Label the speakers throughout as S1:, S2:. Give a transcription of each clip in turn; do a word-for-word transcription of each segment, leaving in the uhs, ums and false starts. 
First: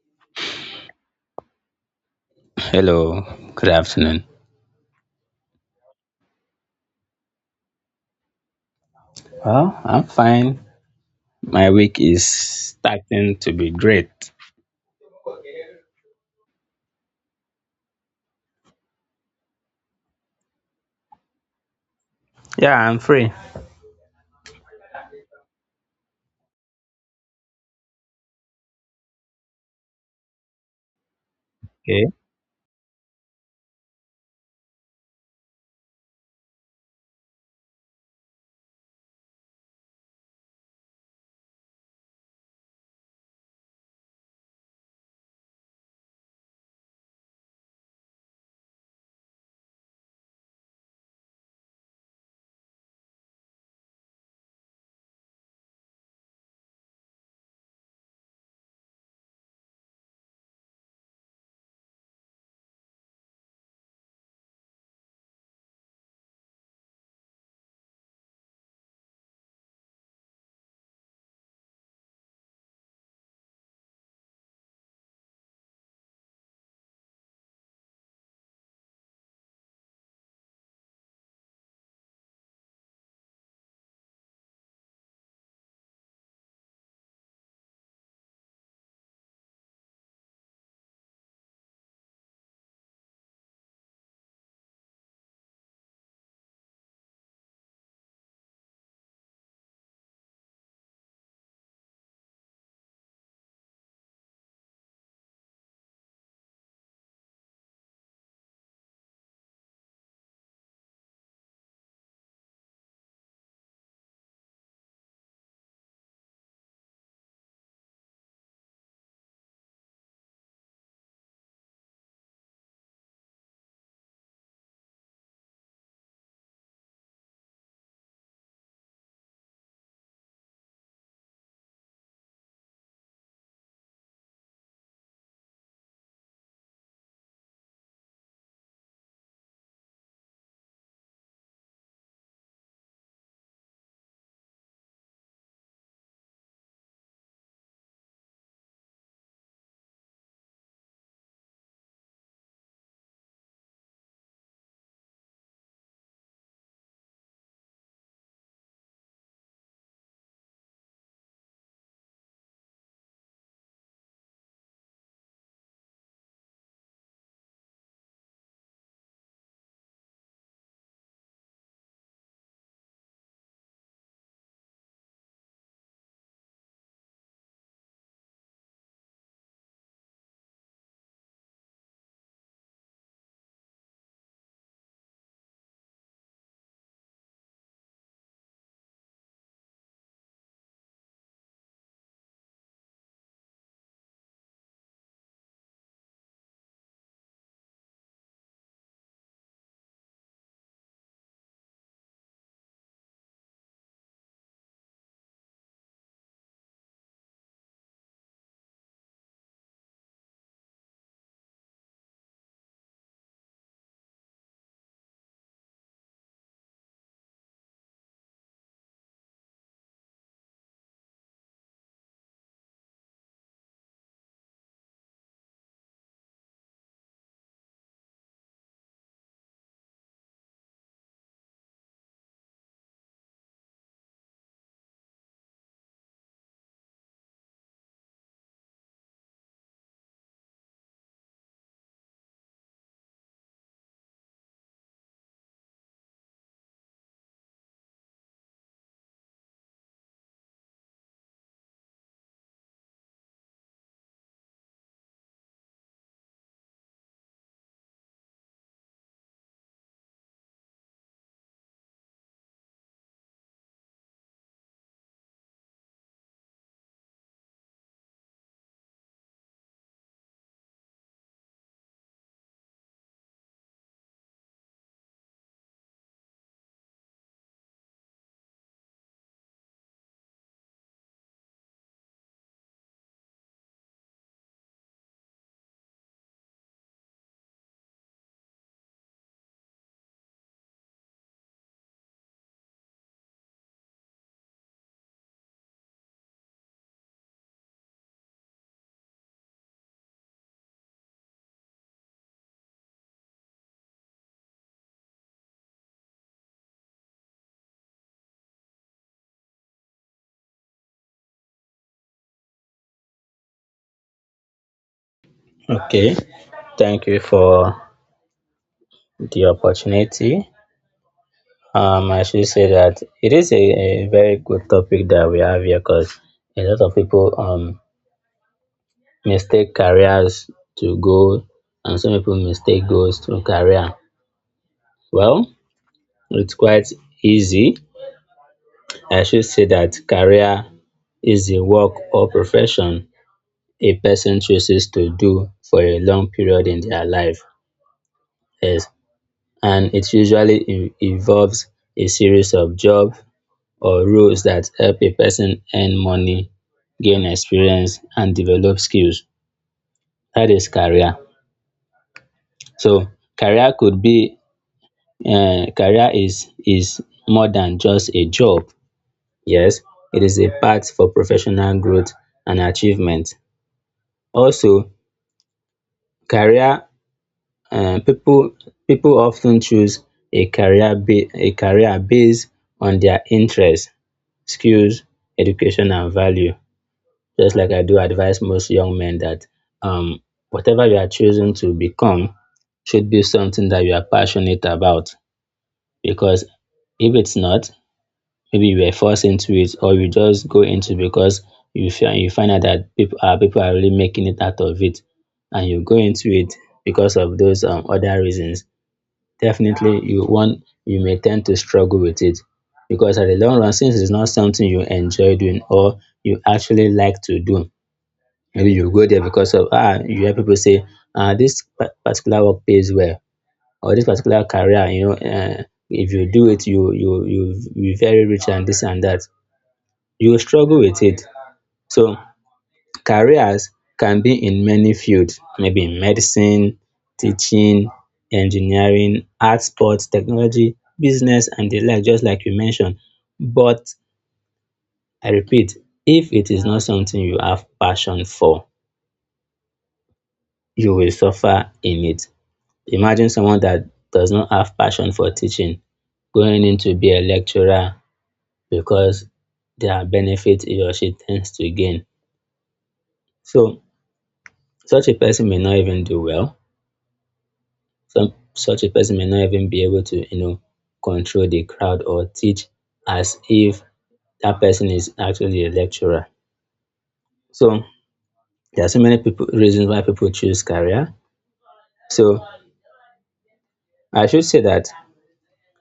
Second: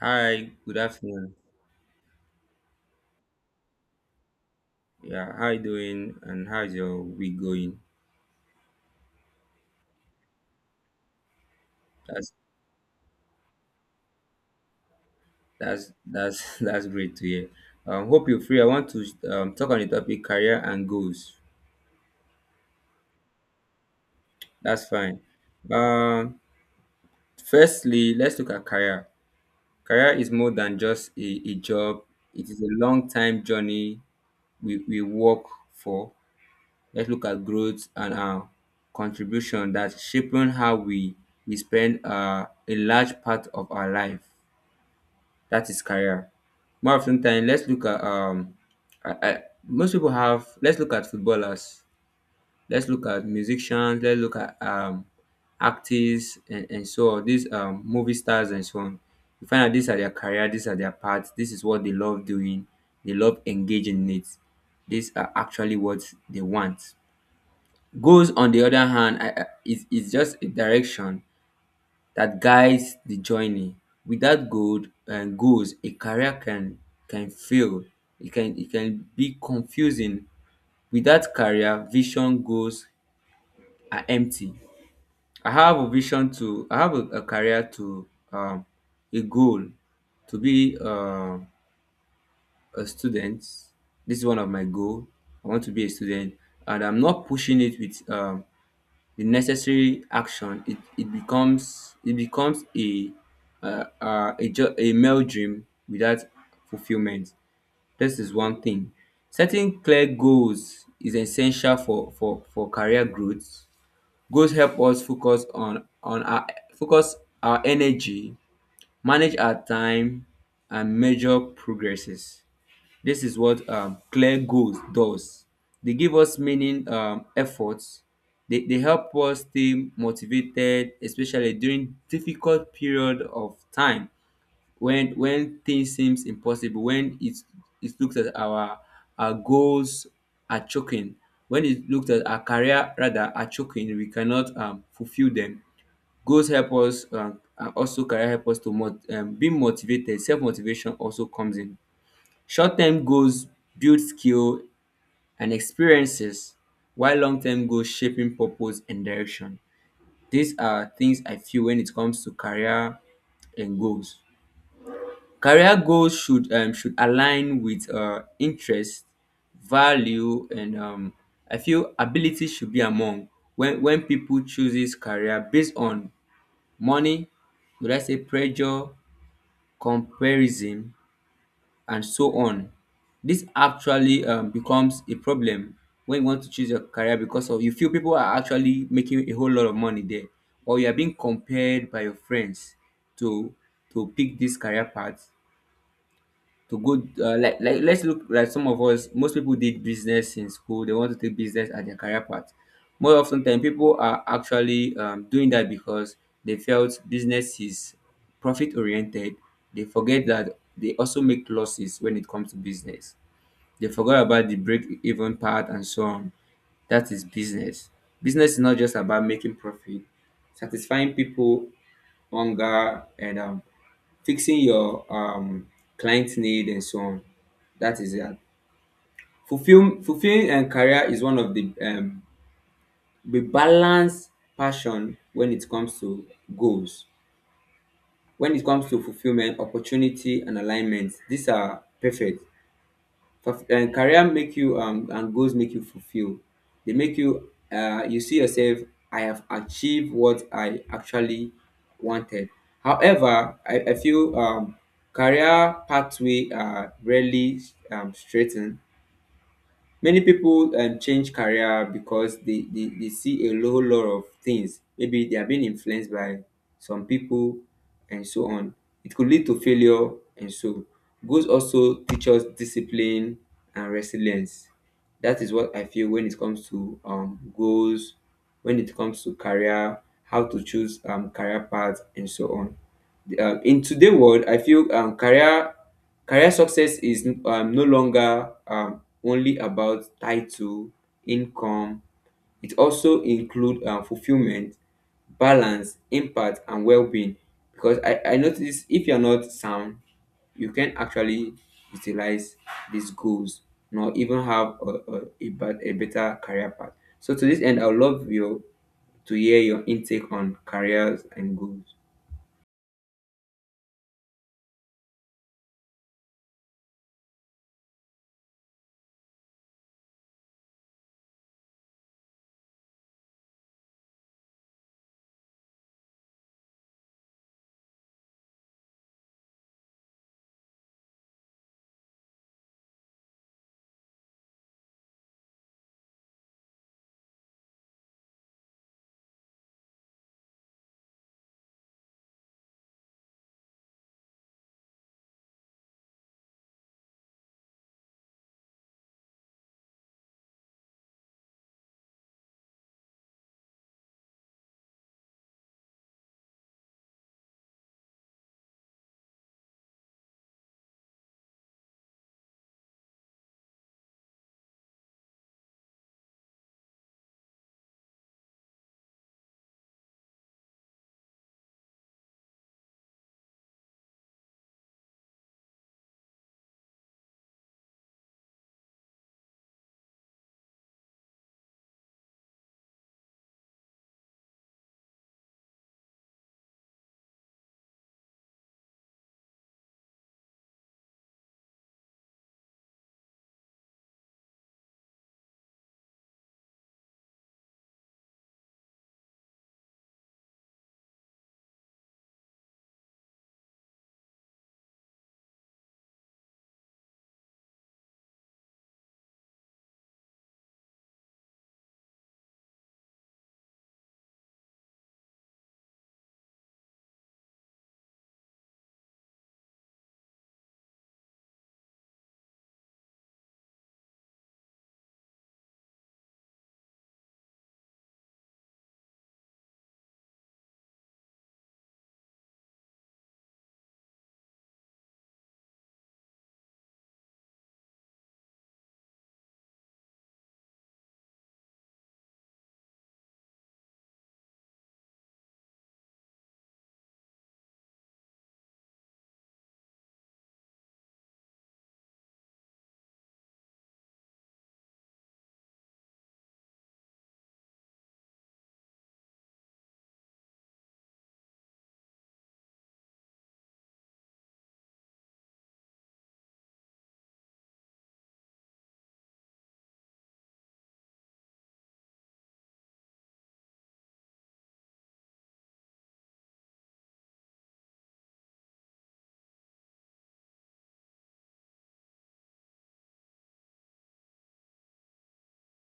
S1: Hi, good afternoon.
S2: Hello, good afternoon.
S1: Yeah, how you doing? And how's your week going?
S2: Well, I'm fine. My week is
S1: That's
S2: starting to be great.
S1: that's that's that's great to hear. Um, hope you're free. I want to um, talk on the topic career and goals.
S2: Yeah, I'm free.
S1: That's fine. Um, firstly, let's look at career. Career is more than just a, a job.
S2: Okay.
S1: It is a long time journey we, we work for. Let's look at growth and our contribution that's shaping how we we spend uh, a large part of our life. That is career. More often than let's look at um, I, I, most people have. Let's look at footballers. Let's look at musicians. Let's look at um, actors and, and so on. These um, movie stars and so on. You find out these are their career. These are their paths. This is what they love doing. They love engaging in it. These are actually what they want. Goals, on the other hand, I, I, it's, it's just a direction that guides the journey. Without goal, and goals, a career can can fail. It can it can be confusing. Without career, vision goals are empty. I have a vision to I have a, a career to um, a goal to be uh, a student. This is one of my goal. I want to be a student, and I'm not pushing it with um, the necessary action it, it becomes it becomes a uh, uh, a, ju- a male dream without fulfillment. This is one thing. Setting clear goals is essential for for for career growth. Goals help us focus on on our focus, our energy, manage our time, and measure progresses. This is what um, clear goals does. They give us meaning, um, efforts. They, they help us stay motivated, especially during difficult period of time. When when things seems impossible, when it it looks at our our goals are choking, when it looks at our career rather are choking, we cannot um, fulfill them. Goals help us um, and also career help us to mot- um, be motivated. Self motivation also comes in. Short term goals build skill and experiences, while long term goals shaping purpose and direction. These are things I feel when it comes to career and goals. Career goals should um, should align with uh, interest, value, and um, I feel ability should be among. When when people chooses career based on money, would I say pressure, comparison, and so on. This actually um, becomes a problem when you want to choose your career because of you feel people are actually making a whole lot of money there, or you are being compared by your friends to to pick this career path to go uh, like like let's look like some of us most people did business in school. They want to take business as their career path. More often than people are actually um, doing that because they felt business is profit oriented. They forget that they also make losses when it comes to business. They forgot about the break even part and so on. That is business. Business is not just about making profit, satisfying people hunger, and um, fixing your um client need and so on. That is it. Fulfill fulfilling and career is one of the um the balanced passion. When it comes to goals, when it comes to fulfillment, opportunity and alignment. These are perfect. Fulf- um, career make you um, and goals make you fulfill. They make you uh, you see yourself. I have achieved what I actually wanted. However, I, I feel um, career pathway are rarely um, straightened. Many people um, change career because they, they, they see a whole lot of things. Maybe they are being influenced by some people and so on. It could lead to failure, and so goals also teach us discipline and resilience. That is what I feel when it comes to um, goals, when it comes to career, how to choose um, career path and so on. Um, in today world I feel um, career career success is um, no longer um, only about title, income. It also include um, fulfillment, balance, impact, and well-being. Because i i notice if you're not sound you can actually utilize these goals nor even have a, a, a, bet- a better career path. So to this end I would love you to hear your intake on careers and goals.
S2: Okay. Thank you for the opportunity. Um, I should say that it is a, a very good topic that we have here, because a lot of people um mistake careers to goal, and some people mistake goals to career. Well, it's quite easy. I should say that career is a work or profession a person chooses to do for a long period in their life. Yes, and it usually in- involves a series of jobs or roles that help a person earn money, gain experience, and develop skills. That is career. So career could be um career is is more than just a job. Yes, it is a path for professional growth and achievement. Also, career uh, people people often choose a career ba- a career based on their interests, skills, education, and value. Just like I do advise most young men that um, whatever you are choosing to become should be something that you are passionate about. Because if it's not, maybe you were forced into it, or you just go into it because you find you find out that people are people are really making it out of it, and you go into it because of those um, other reasons. Definitely you want you may tend to struggle with it, because at the long run, since it's not something you enjoy doing or you actually like to do, maybe you go there because of ah you hear people say, ah this pa- particular work pays well, or this particular career, you know uh, if you do it you you you you be very rich and this and that, you will struggle with it. So careers can be in many fields, maybe in medicine, teaching, engineering, arts, sports, technology, business and the like, just like you mentioned. But I repeat, if it is not something you have passion for, you will suffer in it. Imagine someone that does not have passion for teaching going in to be a lecturer because there are benefits he or she tends to gain. So such a person may not even do well. Some Such a person may not even be able to, you know control the crowd or teach as if that person is actually a lecturer. So there are so many people reasons why people choose career. So I should say that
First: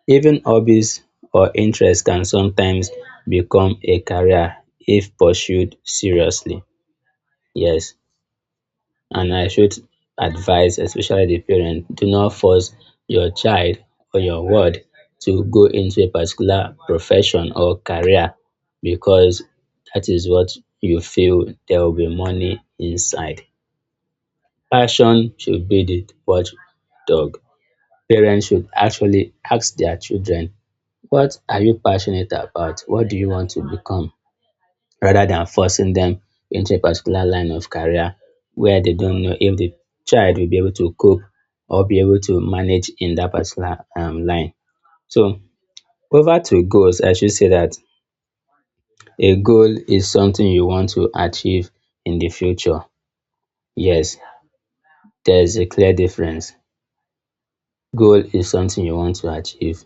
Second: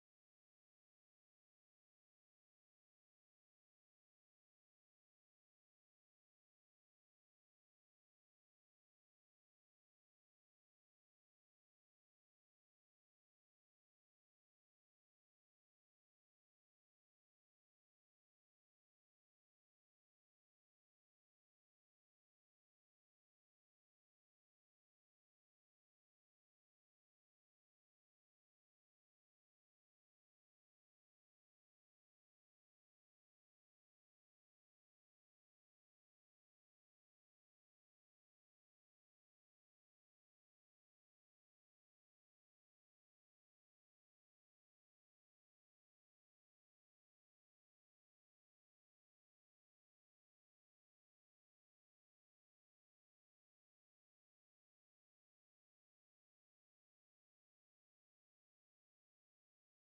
S2: even hobbies or interests can sometimes become a career if pursued seriously. Yes. And I should advise, especially the parent, do not force your child or your ward to go into a particular profession or career because that is what you feel there will be money inside. Passion should be the watchdog. Parents should actually ask their children, what are you passionate about? What do you want to become? Rather than forcing them into a particular line of career where they don't know if the child will be able to cope or be able to manage in that particular um, line. So, over to goals, I should say that a goal is something you want to achieve in the future. Yes, there's a clear difference. Goal is something you want to achieve.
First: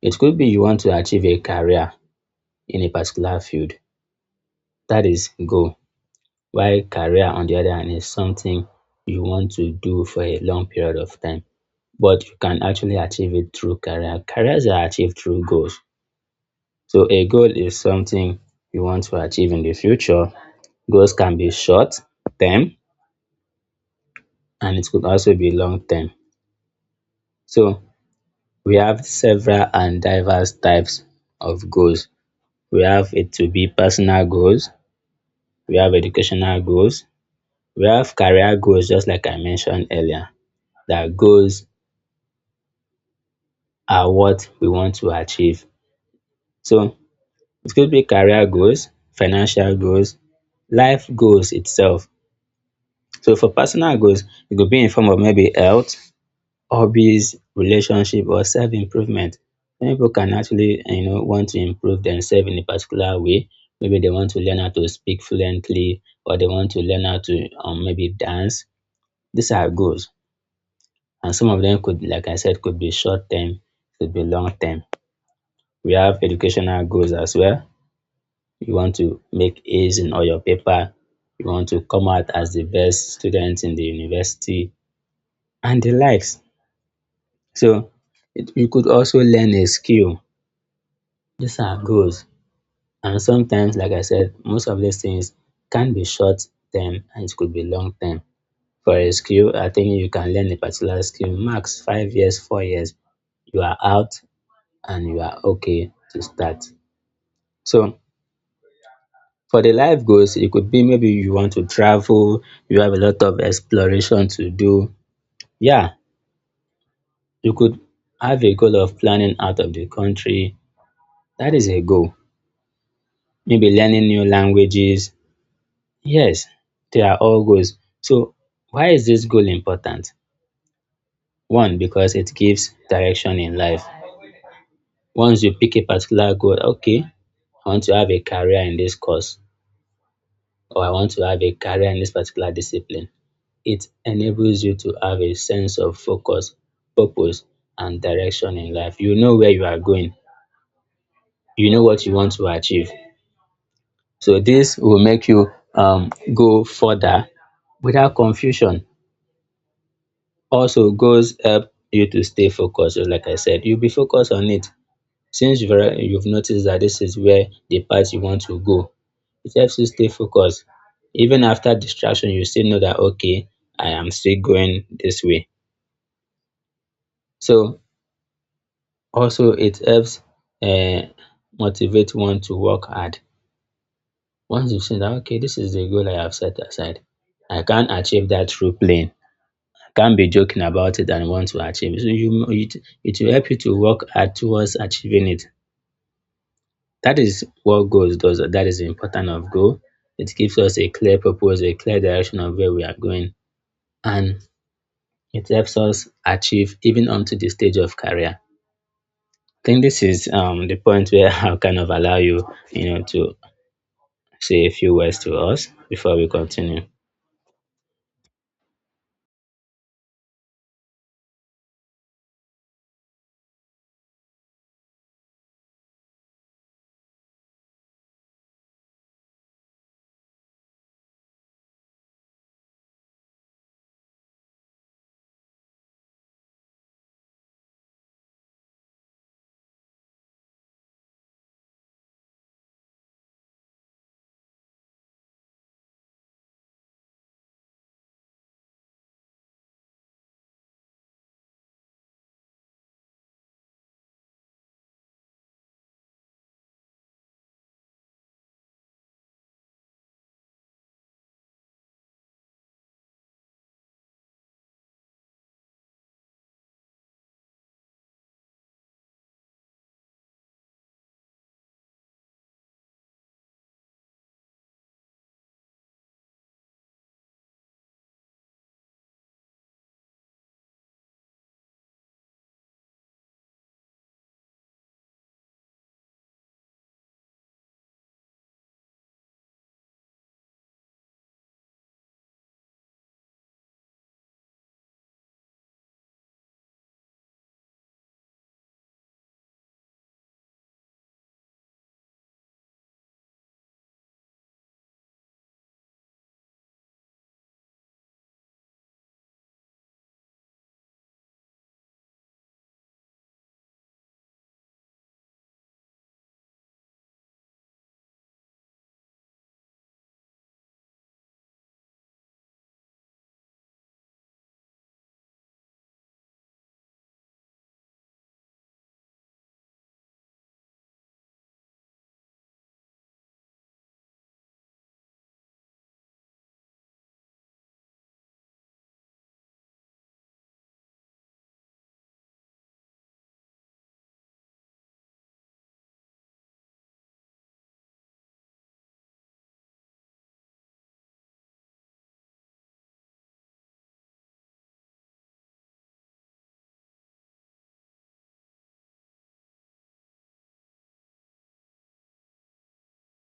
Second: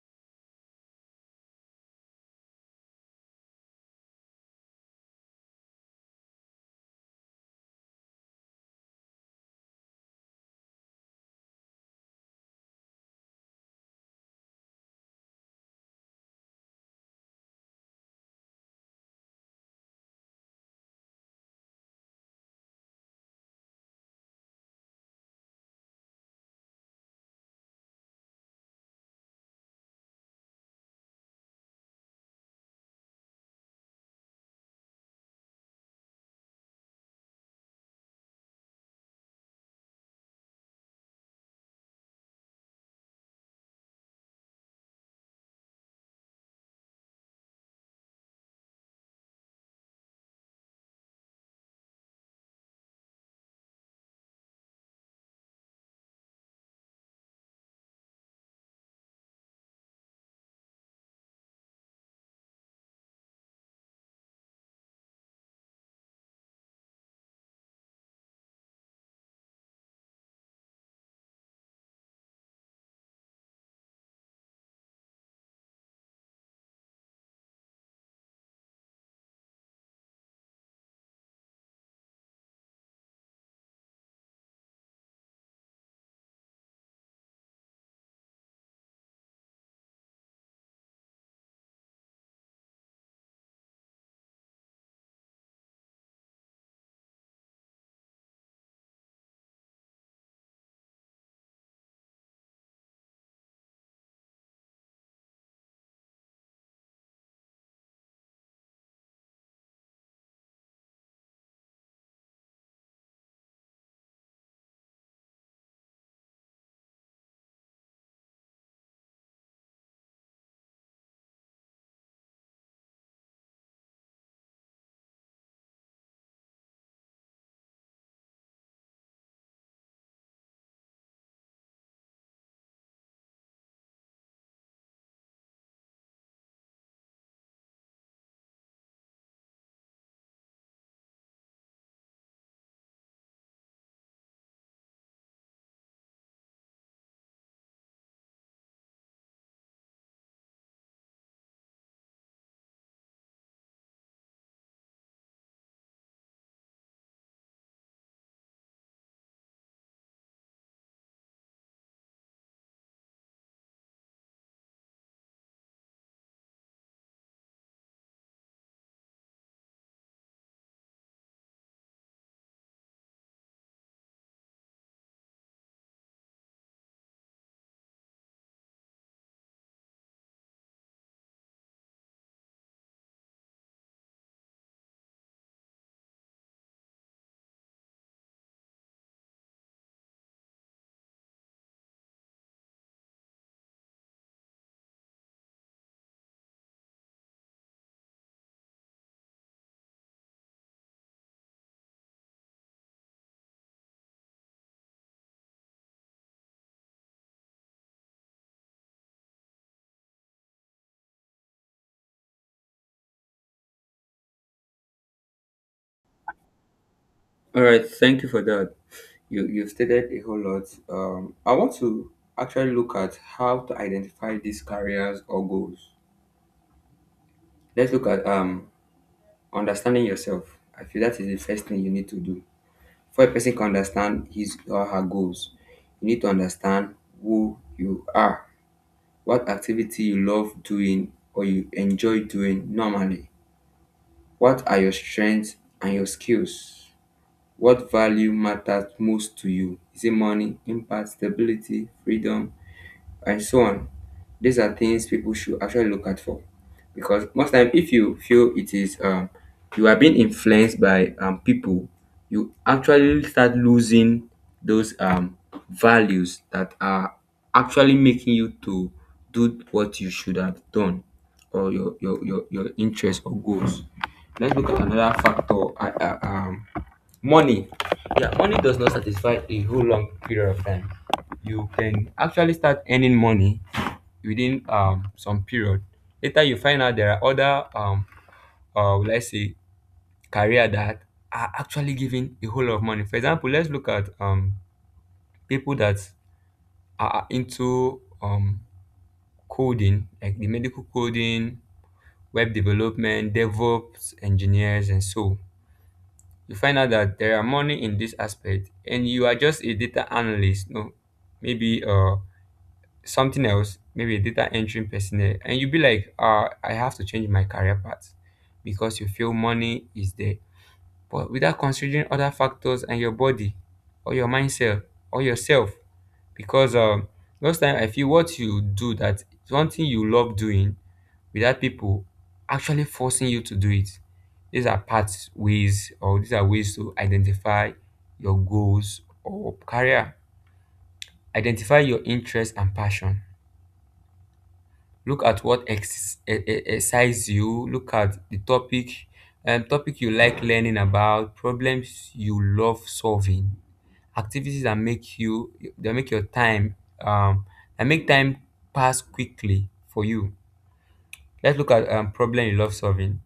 S2: It could be you want to achieve a career in a particular field. That is goal. While career on the other hand is something you want to do for a long period of time, but you can actually achieve it through career. Careers are achieved through goals. So a goal is something you want to achieve in the future. Goals can be short term, and it could also be long term. So we have several and diverse types of goals. We have it to be personal goals, we have educational goals, we have career goals, just like I mentioned earlier, that goals are what we want to achieve. So it could be career goals, financial goals, life goals itself. So for personal goals, it could be in form of maybe health, hobbies, relationship, or self-improvement. Many people can actually, you know, want to improve themselves in a particular way. Maybe they want to learn how to speak fluently, or they want to learn how to, um, maybe dance. These are goals, and some of them could, like I said, could be short term, could be long term. We have educational goals as well. You want to make A's in all your paper, you want to come out as the best student in the university, and the likes. So it, you could also learn a skill. These are goals. And sometimes, like I said, most of these things can be short term and it could be long term. For a skill, I think you can learn a particular skill max five years, four years. You are out and you are okay to start. So for the life goals, it could be maybe you want to travel, you have a lot of exploration to do. Yeah, you could have a goal of planning out of the country. That is a goal. Maybe learning new languages. Yes, they are all goals. So, why is this goal important? One, because it gives direction in life. Once you pick a particular goal, okay, I want to have a career in this course, or I want to have a career in this particular discipline. It enables you to have a sense of focus, purpose, and direction in life. You know where you are going, you know what you want to achieve. So, this will make you, um, go further without confusion. Also, goals help you to stay focused. So, like I said, you'll be focused on it since you've, alre- you've noticed that this is where the path you want to go. It helps you stay focused. Even after distraction, you still know that, okay, I am still going this way. So, also, it helps uh, motivate one to work hard. Once you've seen that, okay, this is the goal I have set aside, I can achieve that through playing. I can't be joking about it and want to achieve it. So, you, it, it will help you to work hard towards achieving it. That is what goals does. That is the importance of goal. It gives us a clear purpose, a clear direction of where we are going. And it helps us achieve even onto the stage of career. I think this is, um, the point where I'll kind of allow you, you know, to say a few words to us before we continue.
S1: All right, thank you for that. You you've stated a whole lot. Um, I want to actually look at how to identify these careers or goals. Let's look at um understanding yourself. I feel that is the first thing you need to do. For a person can understand his or her goals, you need to understand who you are, what activity you love doing or you enjoy doing normally. What are your strengths and your skills? What value matters most to you? Is it money, impact, stability, freedom, and so on? These are things people should actually look at for. Because most time, if you feel it is, um, you are being influenced by um, people, you actually start losing those um, values that are actually making you to do what you should have done, or your, your, your, your interests or goals. Let's look at another factor. I, I, um, Money. Yeah, money does not satisfy a whole long period of time. You can actually start earning money within um some period. Later, you find out there are other um uh let's say career that are actually giving a whole lot of money. For example, let's look at um people that are into um coding, like the medical coding, web development, DevOps engineers, and so you find out that there are money in this aspect and you are just a data analyst. No, maybe uh something else, maybe a data entry personnel, and you be like uh I have to change my career path because you feel money is there, but without considering other factors and your body or your mindset or yourself. Because um most time I feel what you do, that is one thing you love doing without people actually forcing you to do it. These are pathways or these are ways to identify your goals or career. Identify your interests and passion. Look at what ex- e- e- excites you. Look at the topic, um, topic you like learning about, problems you love solving, activities that make you that make your time um, that make time pass quickly for you. Let's look at um, problem you love solving.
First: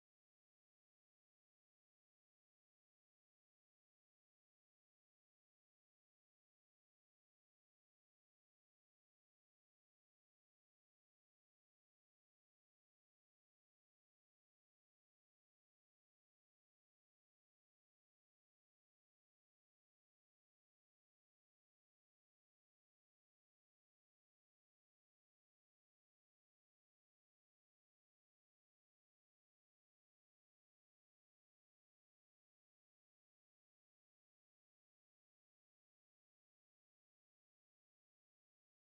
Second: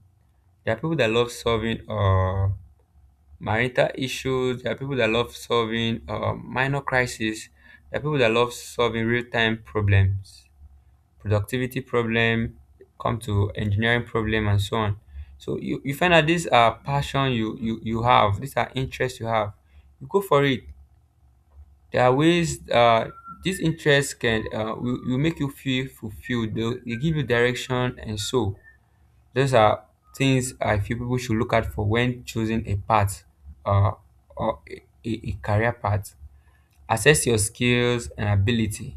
S1: There are people that love solving uh, marital issues. There are people that love solving uh, minor crises. There are people that love solving real-time problems, productivity problem, come to engineering problem, and so on. So you, you find that these are passion you, you you have. These are interests you have. You go for it. There are ways. Uh, these interests can uh, will, will make you feel fulfilled. they They give you direction and so. Those are things I feel people should look out for when choosing a path uh, or a, a a career path. Assess your skills and ability.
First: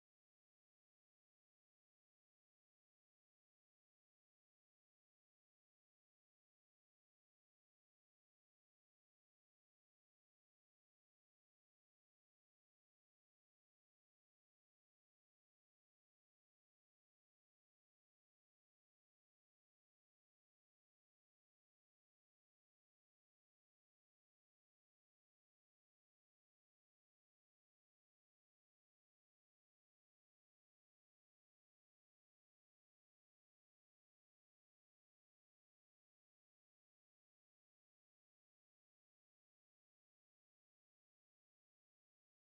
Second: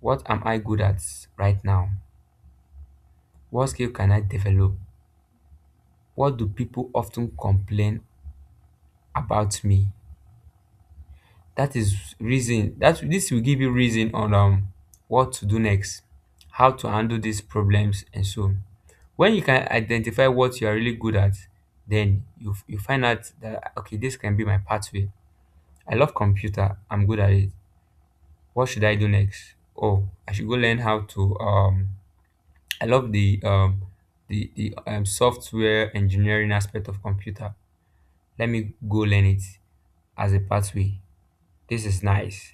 S1: What am I good at right now? What skill can I develop? What do people often complain about me? That is reason, that this will give you reason on um what to do next, how to handle these problems and so on. When you can identify what you are really good at, then you, you find out that okay, this can be my pathway. I love computer, I'm good at it. What should I do next? Oh, I should go learn how to um I love the um the, the um, software engineering aspect of computer. Let me go learn it as a pathway. This is nice.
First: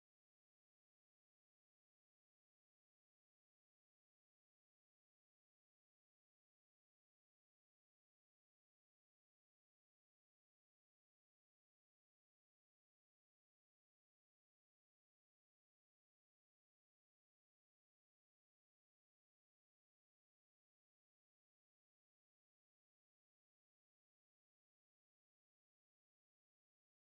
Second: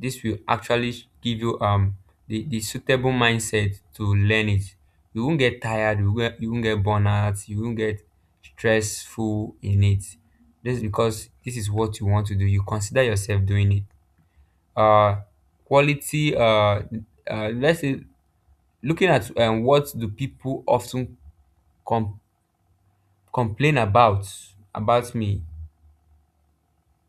S1: This will actually give you um the, the suitable mindset to learn it. You won't get tired, you won't, you won't get burnout, you won't get stressful in it. This is because this is what you want to do. You consider yourself doing it. Uh quality uh, uh Let's say looking at um, what do people often com- complain about about me.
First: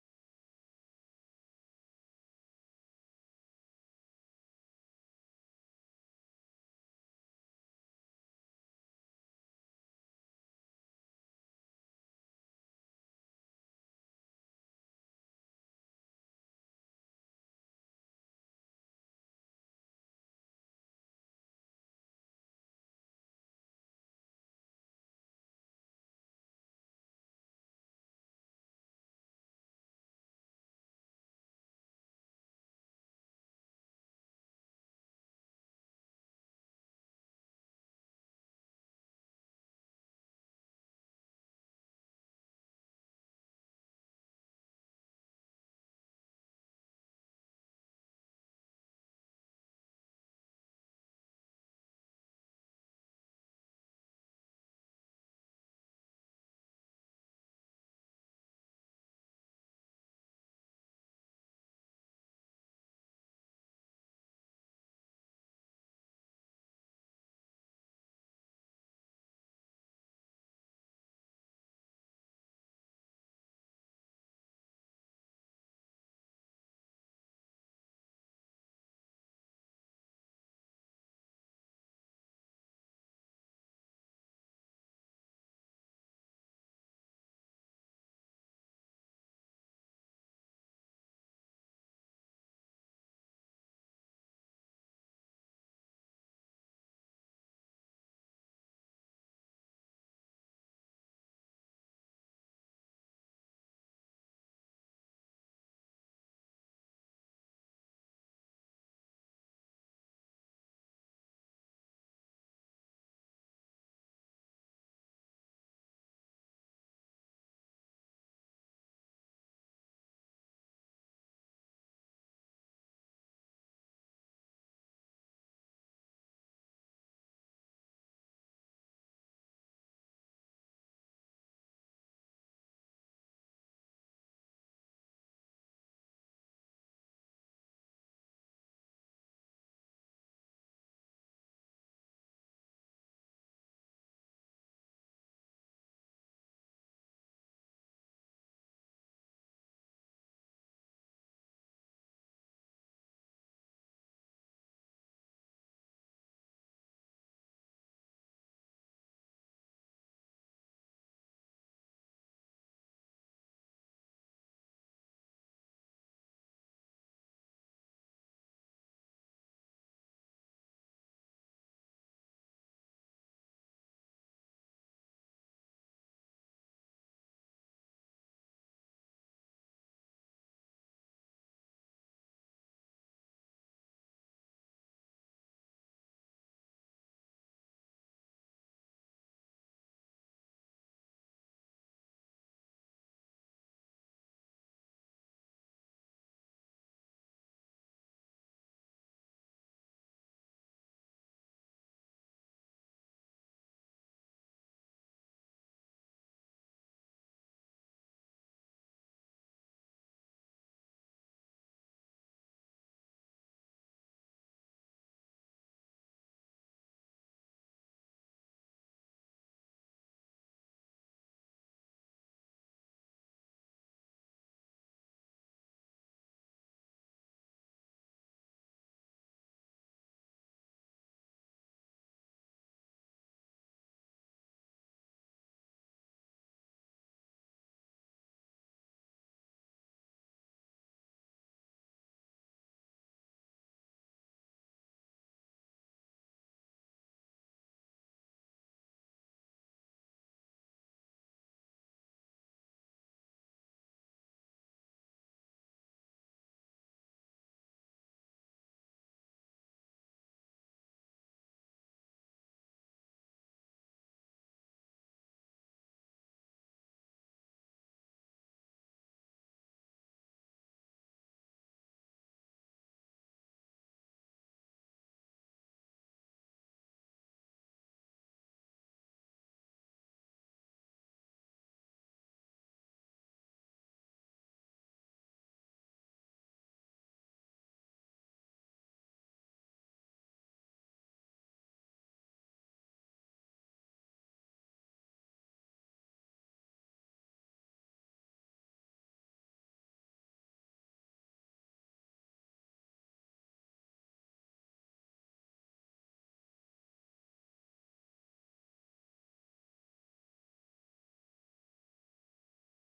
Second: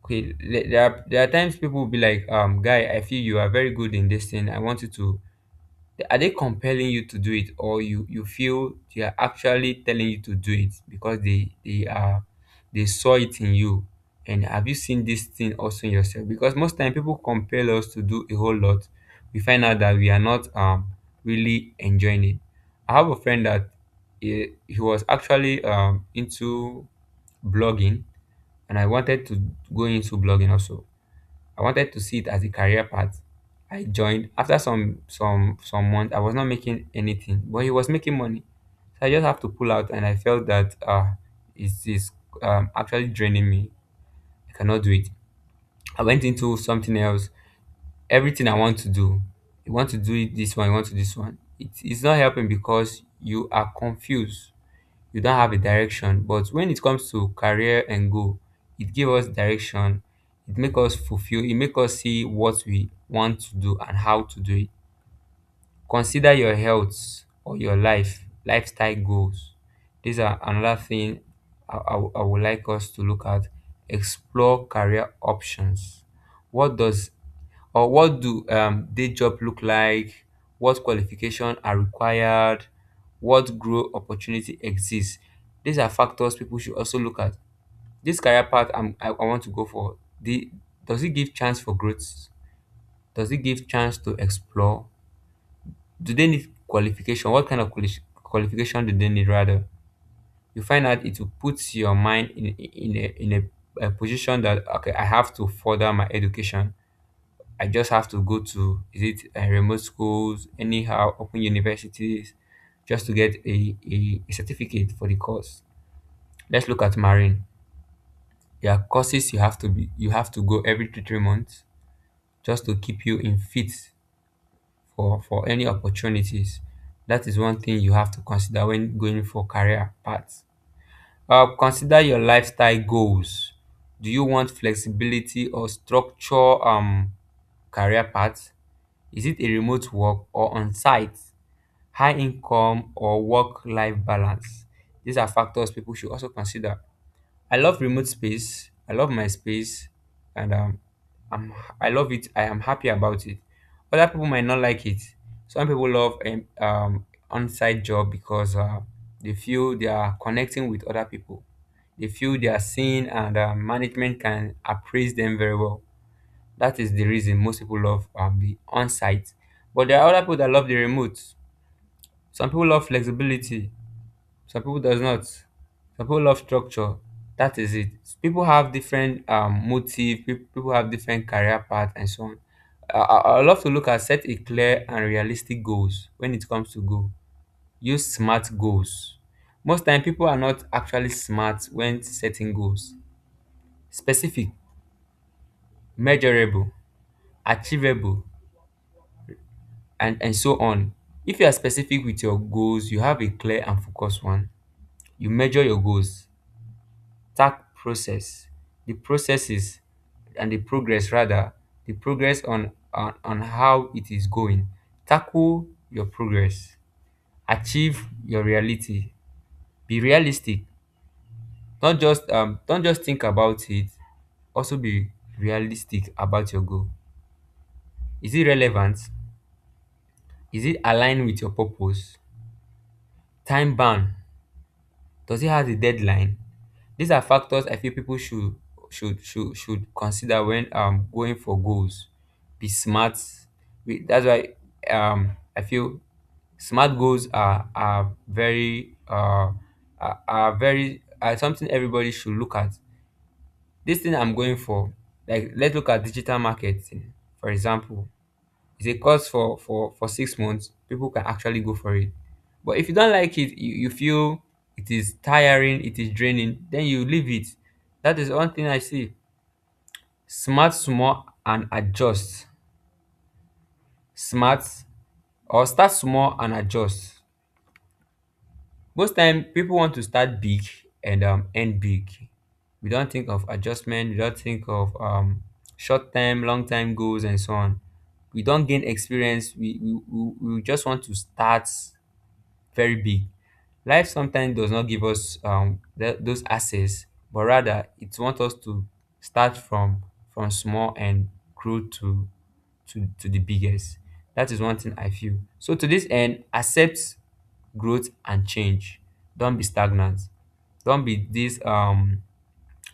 S1: Okay, le- there are, there are times people will be like, um, guy, I feel you are very good in this thing. I want you to. Are they compelling you to do it, or you you feel they are actually telling you to do it because they they are they saw it in you? And have you seen this thing also in yourself? Because most time people compel us to do a whole lot. We find out that we are not um really enjoying it. I have a friend that he, he was actually um into blogging, and I wanted to go into blogging also. I wanted to see it as a career path. I joined after some some some months. I was not making anything, but he was making money. So I just have to pull out, and I felt that uh, it is um, actually draining me. I cannot do it. I went into something else. Everything I want to do, you want to do it this one, you want to do this one. It, it's not helping because you are confused, you don't have a direction. But when it comes to career and goal, it give us direction, it make us fulfill, it make us see what we want to do and how to do it. Consider your health or your life lifestyle goals. These are another thing i, I, I would like us to look at. Explore career options. What does, or what do um, day job look like, what qualification are required, what growth opportunity exists? These are factors people should also look at. This career path I'm, I, I want to go for the, does it give chance for growth, does it give chance to explore, do they need qualification, what kind of quali- qualification do they need rather. You find out it will put your mind in in a, in a position that, okay, I have to further my education. I just have to go to, is it uh, remote schools, anyhow, open universities, just to get a, a, a certificate for the course. Let's look at marine. There are courses you have to be, you have to go every two three months just to keep you in fit for for any opportunities. That is one thing you have to consider when going for career paths. Uh, consider your lifestyle goals. Do you want flexibility or structure um career paths? Is it a remote work or on-site, high income or work-life balance? These are factors people should also consider. I love remote space. I love my space, and um, I'm I love it. I am happy about it. Other people might not like it. Some people love um, um on-site job because uh, they feel they are connecting with other people. They feel they are seen, and uh, management can appraise them very well. That is the reason most people love um, the on site. But there are other people that love the remote. Some people love flexibility. Some people does not. Some people love structure. That is it. People have different um, motive. pe- People have different career path and so on. I, I I love to look at set a clear and realistic goals when it comes to goal. Use smart goals. Most time people are not actually smart when setting goals. Specific, measurable, achievable, and and so on. If you are specific with your goals, you have a clear and focused one. You measure your goals, task process, the processes, and the progress rather, the progress on on, on how it is going. Tackle your progress, achieve your reality, be realistic. Don't just um don't just think about it, also be realistic about your goal. Is it relevant, is it aligned with your purpose? Time bound, does it have a deadline? These are factors I feel people should should should should consider when um going for goals. Be smart. We, that's why um I feel smart goals are are very uh are, are very are something everybody should look at. This thing I'm going for, like let's look at digital marketing, for example, it's a course for for for six months. People can actually go for it, but if you don't like it, you, you feel it is tiring, it is draining, then you leave it. That is one thing I see: smart small and adjust, smart, or start small and adjust. Most time people want to start big and um, end big. We don't think of adjustment, we don't think of um, short term long term goals and so on. We don't gain experience, we, we, we we just want to start very big. Life sometimes does not give us um, th- those access, but rather it wants us to start from from small and grow to, to to the biggest. That is one thing I feel. So to this end, accept growth and change. Don't be stagnant. Don't be this um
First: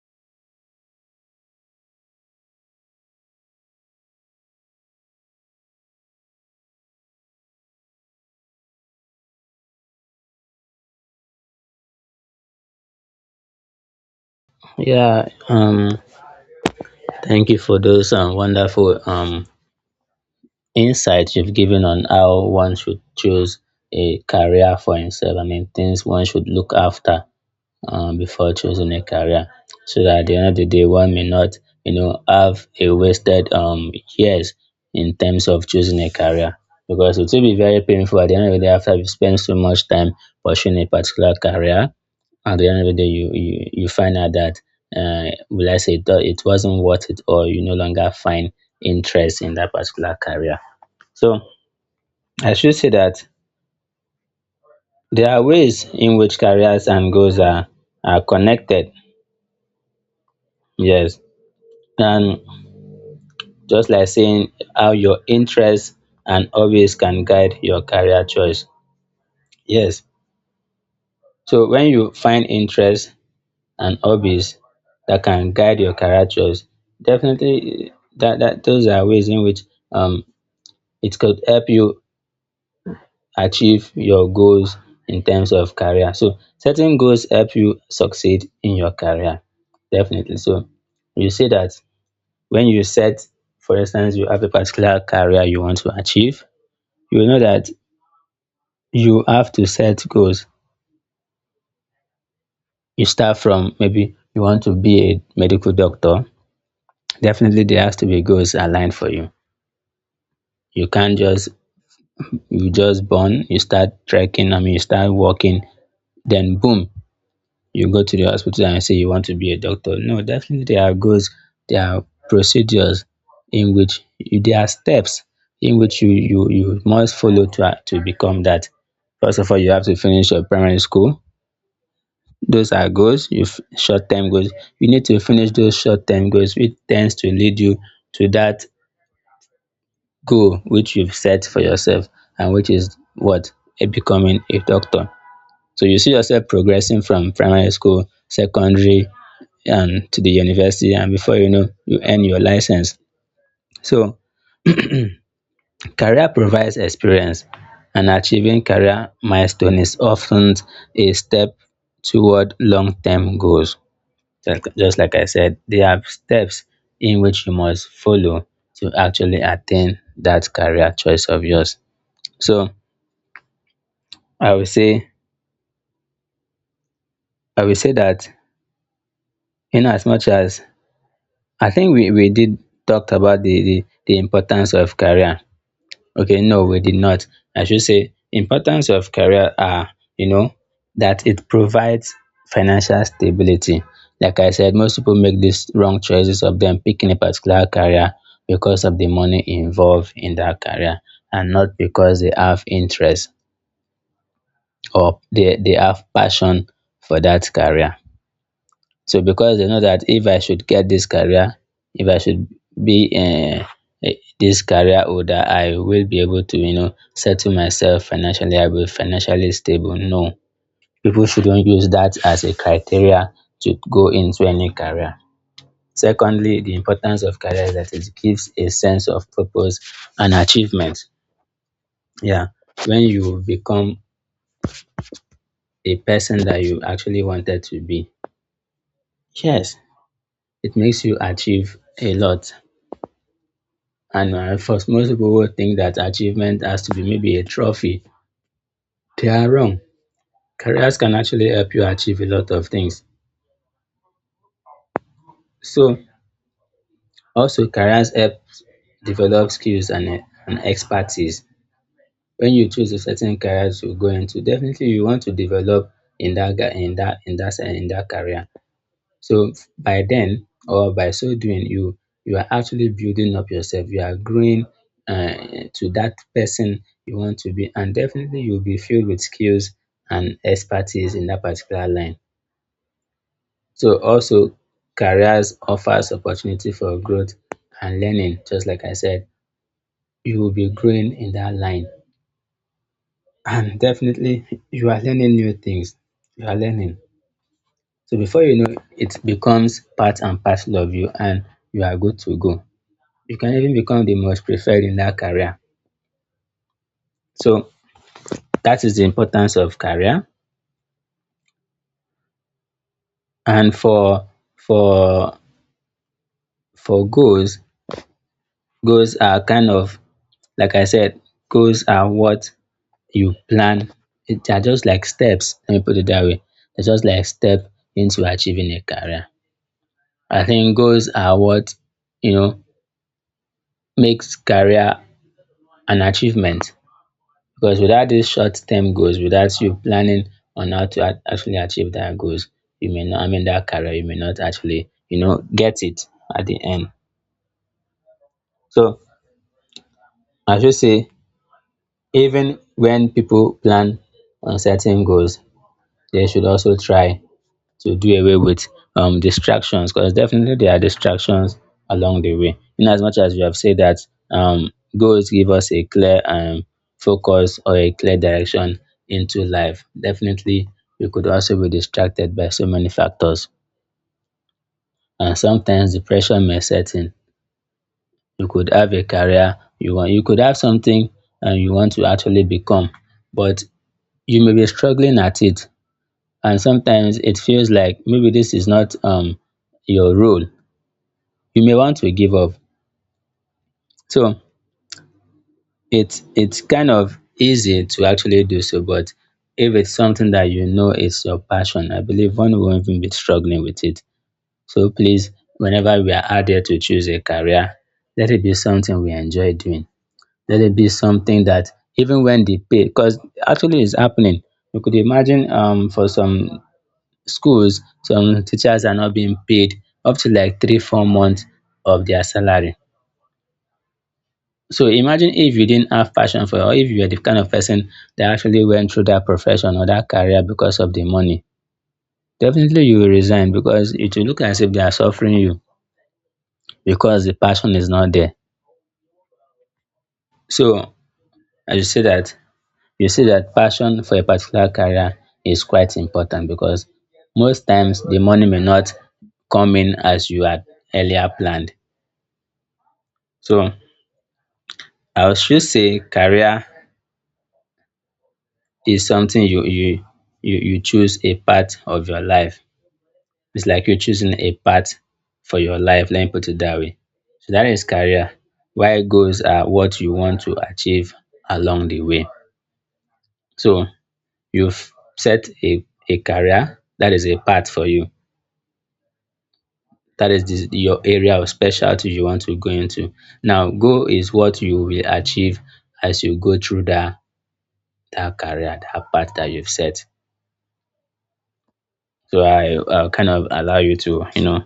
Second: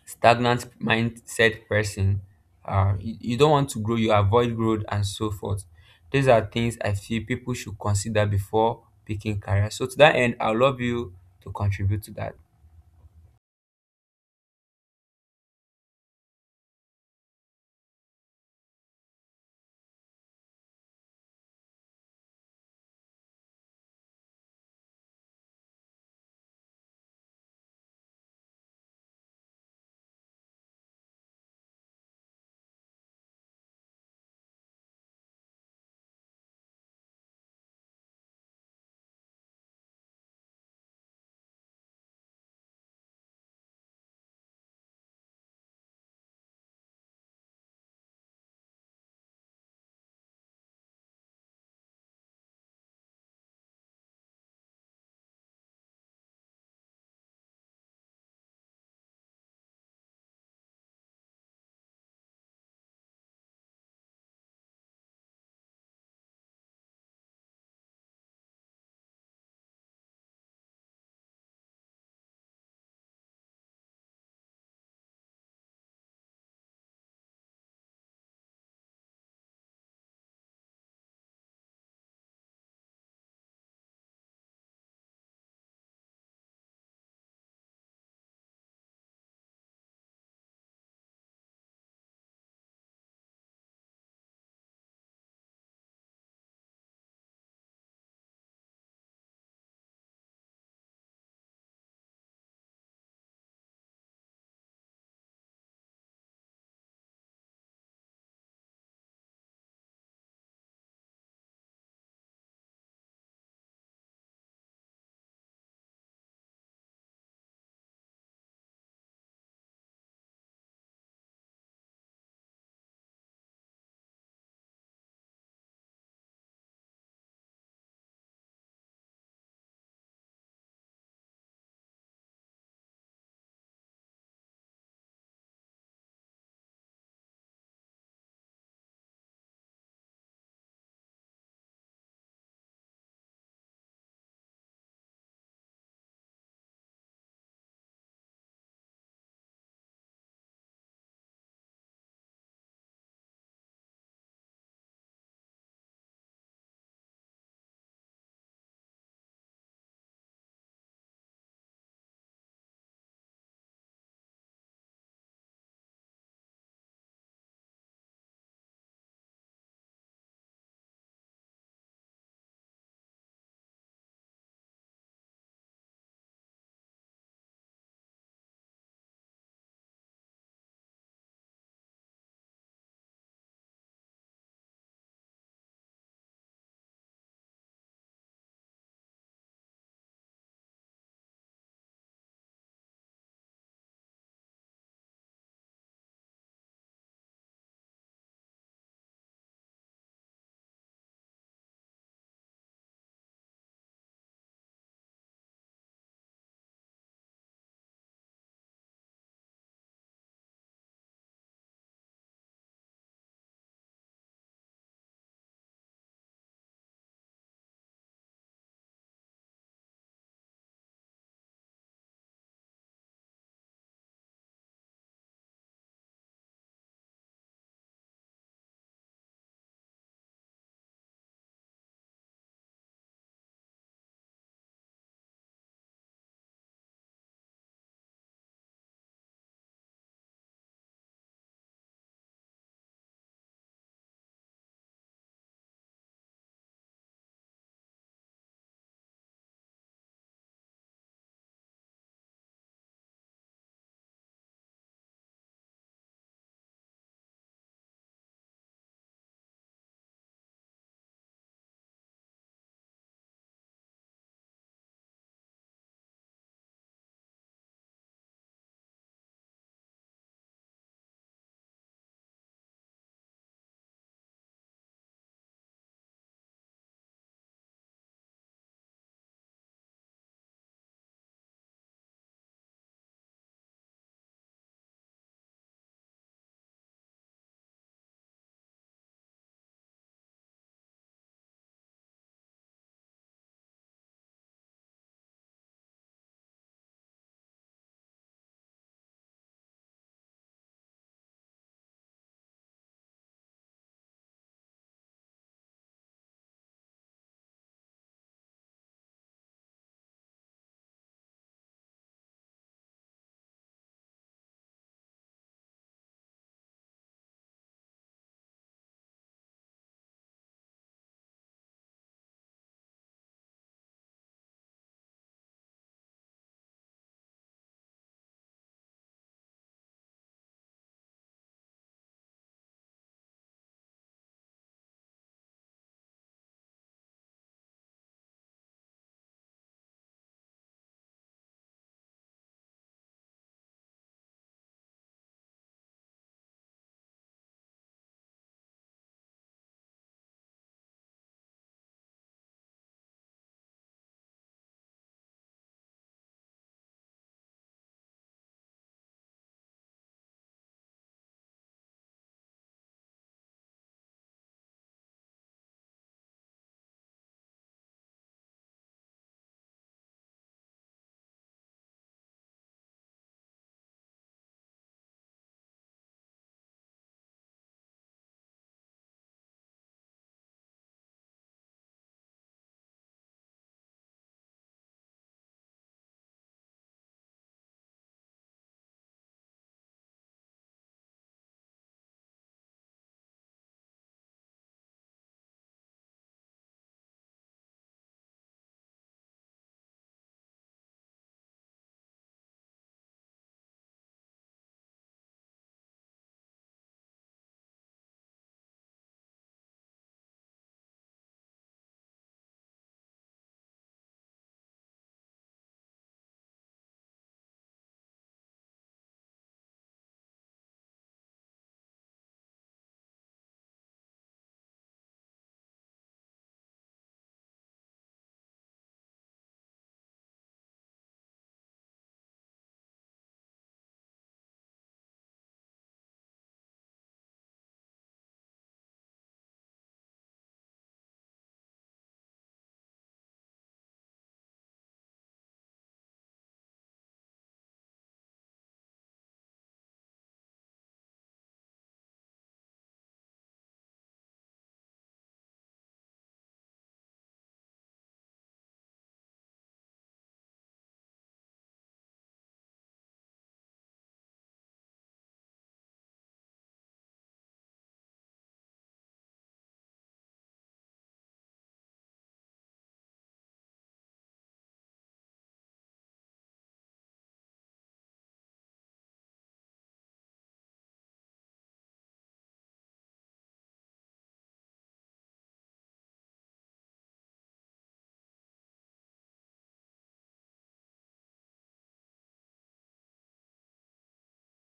S1: stagnant mindset person. Uh, you, you don't want to grow, you avoid growth and so forth. These are things I feel people should consider before picking career. So to that end, I will love you to contribute to that.
S2: Yeah, um, thank you for those um, wonderful um, insights you've given on how one should choose a career for himself. I mean, things one should look after, um, before choosing a career. So that at the end of the day, one may not, you know, have a wasted um, years in terms of choosing a career. Because it will be very painful at the end of the day after you spend so much time pursuing a particular career. At the end of the day, you you, you find out that, uh, will I say, it, it wasn't worth it, or you no longer find interest in that particular career. So I should say that there are ways in which careers and goals are are connected. Yes, and just like saying how your interests and hobbies can guide your career choice. Yes. So when you find interests and hobbies that can guide your career choice, definitely, eh, that, that those are ways in which um it could help you achieve your goals in terms of career. So setting goals help you succeed in your career. Definitely. So you see that when you set, for instance, you have a particular career you want to achieve, you know that you have to set goals. You start from maybe you want to be a medical doctor. Definitely there has to be goals aligned for you. You can't just you just born, you start trekking, I mean you start walking, then boom, you go to the hospital and say you want to be a doctor. No, definitely there are goals, there are procedures in which you, there are steps in which you you you must follow to to become that. First of all, you have to finish your primary school. Those are goals, you f- short-term goals. You need to finish those short-term goals, which tends to lead you to that goal which you've set for yourself, and which is what, Eh, becoming a doctor. So you see yourself progressing from primary school, secondary, and to the university, and before you know, you earn your license. So career provides experience, and achieving career milestone is often a step toward long-term goals. Just just like I said, there are steps in which you must follow to actually attain that career choice of yours. So I will say I will say that in as much as I think we, we did talked about the, the, the importance of career. Okay, no, we did not. I should say importance of career are, you know, that it provides financial stability. Like I said, most people make these wrong choices of them picking a particular career because of the money involved in that career and not because they have interest or they, they have passion for that career. So because they know that if I should get this career, if I should be uh, eh, this career holder, I will be able to, you know, settle myself financially. I will be financially stable. No, people shouldn't use that as a criteria to go into any career. Secondly, the importance of career is that it gives a sense of purpose and achievement. Yeah, when you become a person that you actually wanted to be, yes, it makes you achieve a lot. And uh, first, most people will think that achievement has to be maybe a trophy. They are wrong. Careers can actually help you achieve a lot of things. So, also, careers help develop skills and, eh, and expertise. When you choose a certain career to go into, definitely you want to develop in that ga- in that in that se- in that career. So by then or by so doing, you you are actually building up yourself. You are growing uh, to that person you want to be, and definitely you'll be filled with skills and expertise in that particular line. So also careers offers opportunity for growth and learning. Just like I said, you will be growing in that line, and definitely you are learning new things. You are learning. So before you know, it becomes part and parcel of you, and you are good to go. You can even become the most preferred in that career. So that is the importance of career. And for for for goals, goals are kind of, like I said, goals are what you plan. It They are just like steps. Let me put it that way. They're just like step into achieving a career. I think goals are what, you know, makes career an achievement, because without these short-term goals, without you planning on how to ac- actually achieve that goals, you may not, I mean, that career, you may not actually, you know, get it at the end. So I should say, even when people plan on certain goals, they should also try to do away with um, distractions, because definitely there are distractions along the way. In as much as we have said that um, goals give us a clear um, focus or a clear direction into life, definitely we could also be distracted by so many factors. And sometimes depression may set in. You could have a career you want, you could have something and you want to actually become, but you may be struggling at it. And sometimes it feels like maybe this is not um, your role, you may want to give up. So it's it's kind of easy to actually do so, but if it's something that you know is your passion, I believe one won't even be struggling with it. So please, whenever we are out there to choose a career, let it be something we enjoy doing, let it be something that, even when the pay, because actually it's happening, you could imagine um for some schools, some teachers are not being paid up to like three four months of their salary. So imagine if you didn't have passion for it, or if you were the kind of person that actually went through that profession or that career because of the money. Definitely you will resign because it will look as if they are suffering you, because the passion is not there. So as you see that, you see that passion for a particular career is quite important, because most times the money may not come in as you had earlier planned. So I should say career is something you you you you choose a part of your life. It's like you're choosing a path for your life. Let me put it that way. So that is career. Why goals are what you want to achieve along the way. So you've set a, a career that is a path for you. That is this, your area of specialty you want to go into. Now, goal is what you will achieve as you go through that that career, that path that you've set. So I uh, kind of allow you to, you know,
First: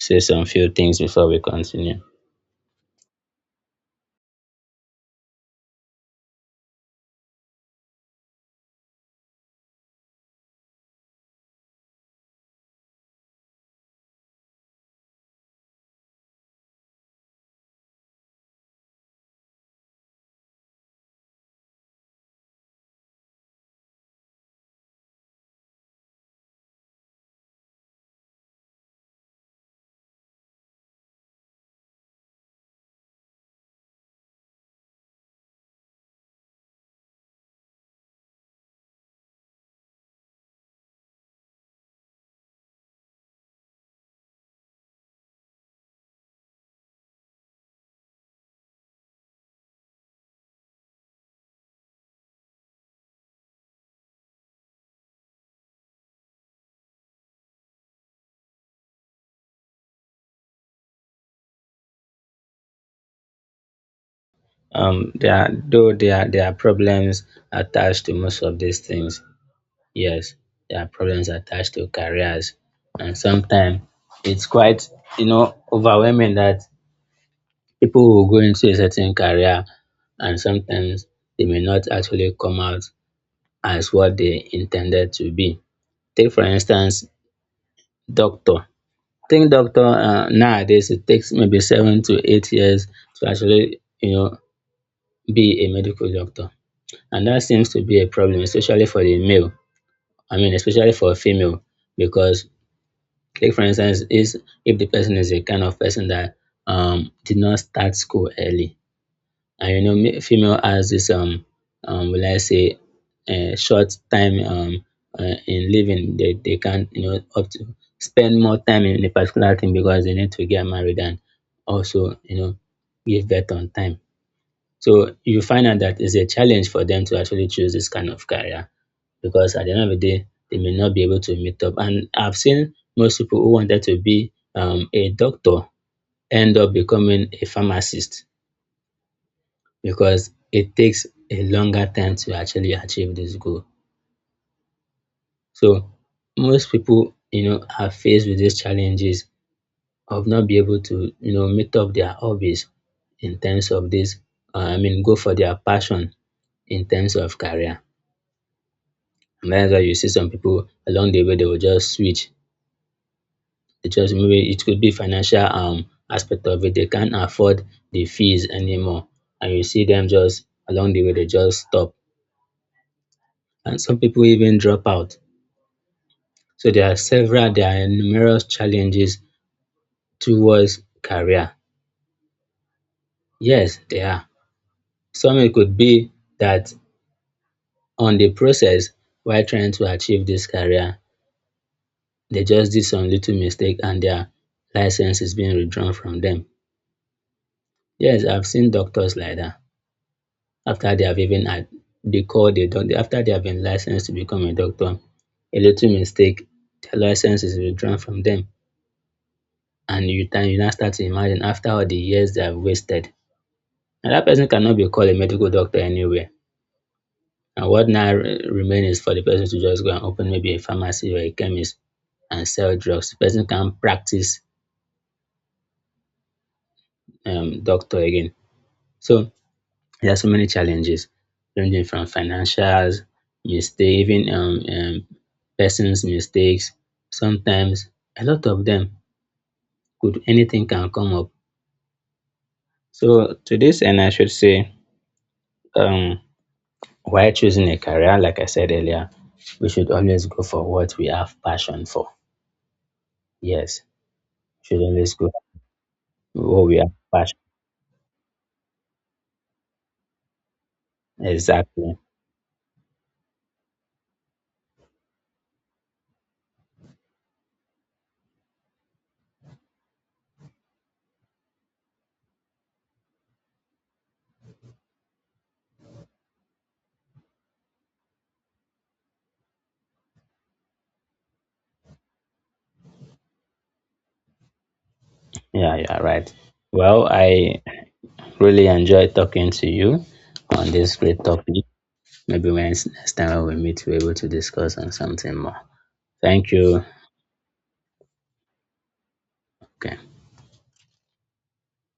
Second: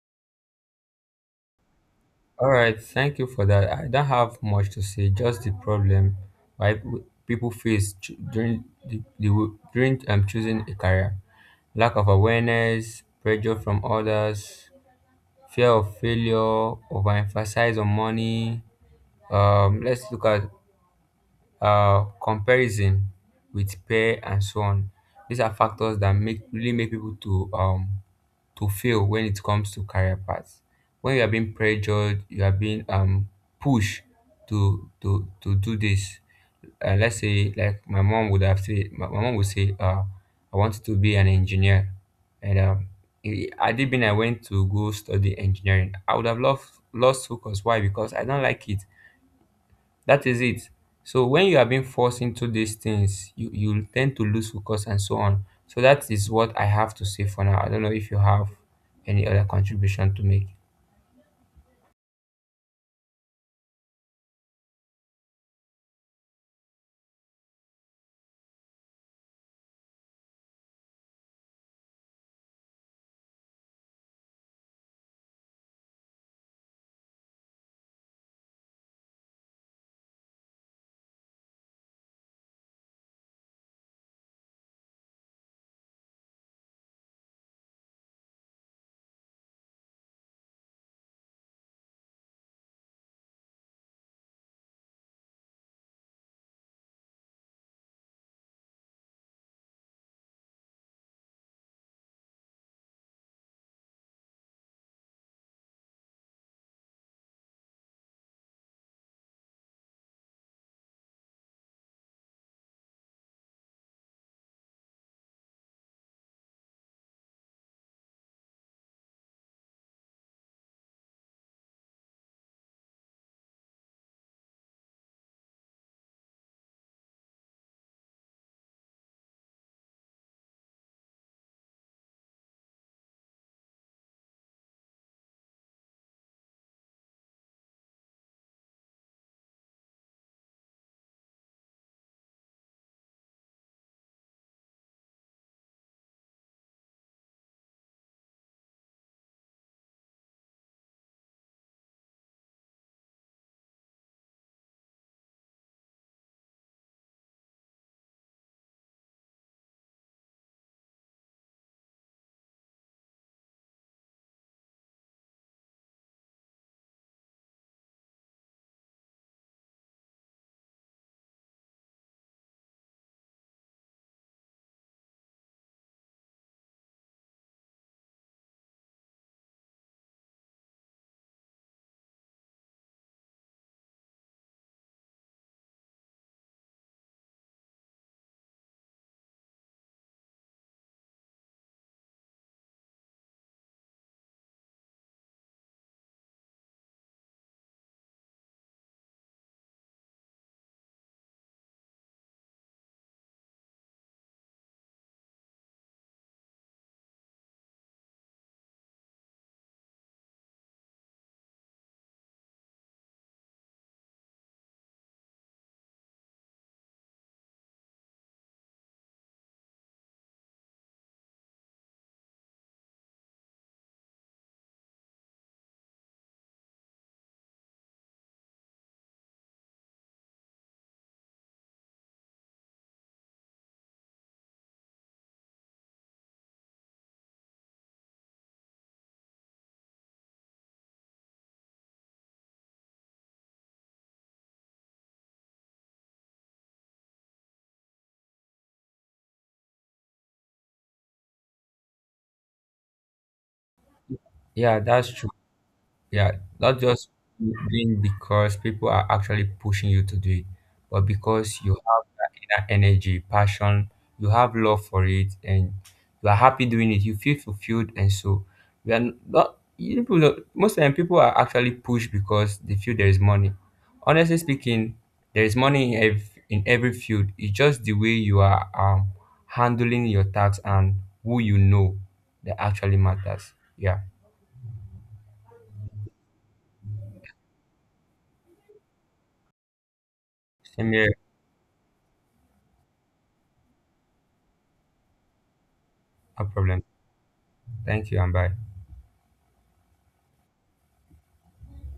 S2: say some few things before we continue.
S1: All right, thank you for that. I don't have much to say, just the problem why p- people face ch- during the, the w- during um, choosing a career: lack of awareness, pressure from others, fear of failure, overemphasize on money, um let's look at uh, comparison with peer and so on. These are factors that make really make people to um to fail when it comes to career paths. When you are being pressured, you are being um pushed to to to do this. Uh, let's say like my mom would have said, my, my mom would say uh I wanted to be an engineer, and um i- had it been I went to go study engineering, I would have loved lost focus. Why? Because I don't like it. That is it. So when you are being forced into these things, you you tend to lose focus and so on. So that is what I have to say for now. I don't know if you have any other contribution to make.
S2: Um, there are, though there are, there are problems attached to most of these things. Yes, there are problems attached to careers, and sometimes it's quite, you know, overwhelming that people will go into a certain career, and sometimes they may not actually come out as what they intended to be. Take for instance, doctor. Think doctor, uh, nowadays it takes maybe seven to eight years to actually, you know, be a medical doctor. And that seems to be a problem, especially for the male. I mean, especially for a female, because like for instance, is if the person is a kind of person that um did not start school early, and you know, ma- female has this um um will I say uh, short time um uh, in living, they they can, you know, up to spend more time in a particular thing because they need to get married and also, you know, give birth on time. So you find out that it's a challenge for them to actually choose this kind of career because at the end of the day, they may not be able to meet up. And I've seen most people who wanted to be um, a doctor end up becoming a pharmacist because it takes a longer time to actually achieve this goal. So most people, you know, are faced with these challenges of not be able to, you know, meet up their hobbies in terms of this. Uh, I mean, go for their passion in terms of career. And that's why you see some people along the way they will just switch it, just maybe it could be financial um aspect of it. They can't afford the fees anymore. And you see them just along the way, they just stop. And some people even drop out. So there are several, there are numerous challenges towards career. Yes, there are. Some it could be that on the process while trying to achieve this career, they just did some little mistake and their license is being withdrawn from them. Yes, I've seen doctors like that. After they have even had the call they done, after they have been licensed to become a doctor, a little mistake, their license is withdrawn from them, and you time you now start to imagine, after all the years they have wasted, now that person cannot be called a medical doctor anywhere, and what now remains is for the person to just go and open maybe a pharmacy or a chemist and sell drugs. The person can't practice um, doctor again. So there are so many challenges ranging from financials, mistakes, even um, um, person's mistakes. Sometimes a lot of them could, anything can come up. So to this end, I should say, um, while choosing a career, like I said earlier, we should always go for what we have passion for. Yes, should
S1: Yeah, that's
S2: always
S1: true.
S2: go
S1: Yeah,
S2: for what we
S1: not
S2: have
S1: just
S2: passion.
S1: doing because people are actually pushing you to do it, but because you
S2: Exactly.
S1: have that inner energy, passion, you have love for it, and you are happy doing it. You feel fulfilled, and so we are not. You People, don't- most time, people are actually pushed because they feel there is money. Honestly speaking, there is money in every, in every field. It's just the way you are um, handling your tasks and who you know that actually matters. Yeah,
S2: Yeah, you are right. Well, I really enjoyed talking to you on
S1: same
S2: this
S1: here,
S2: great topic. Maybe when next time we meet, we're able to discuss on something more.
S1: no
S2: Thank
S1: problem.
S2: you.
S1: Thank you and bye.
S2: Okay.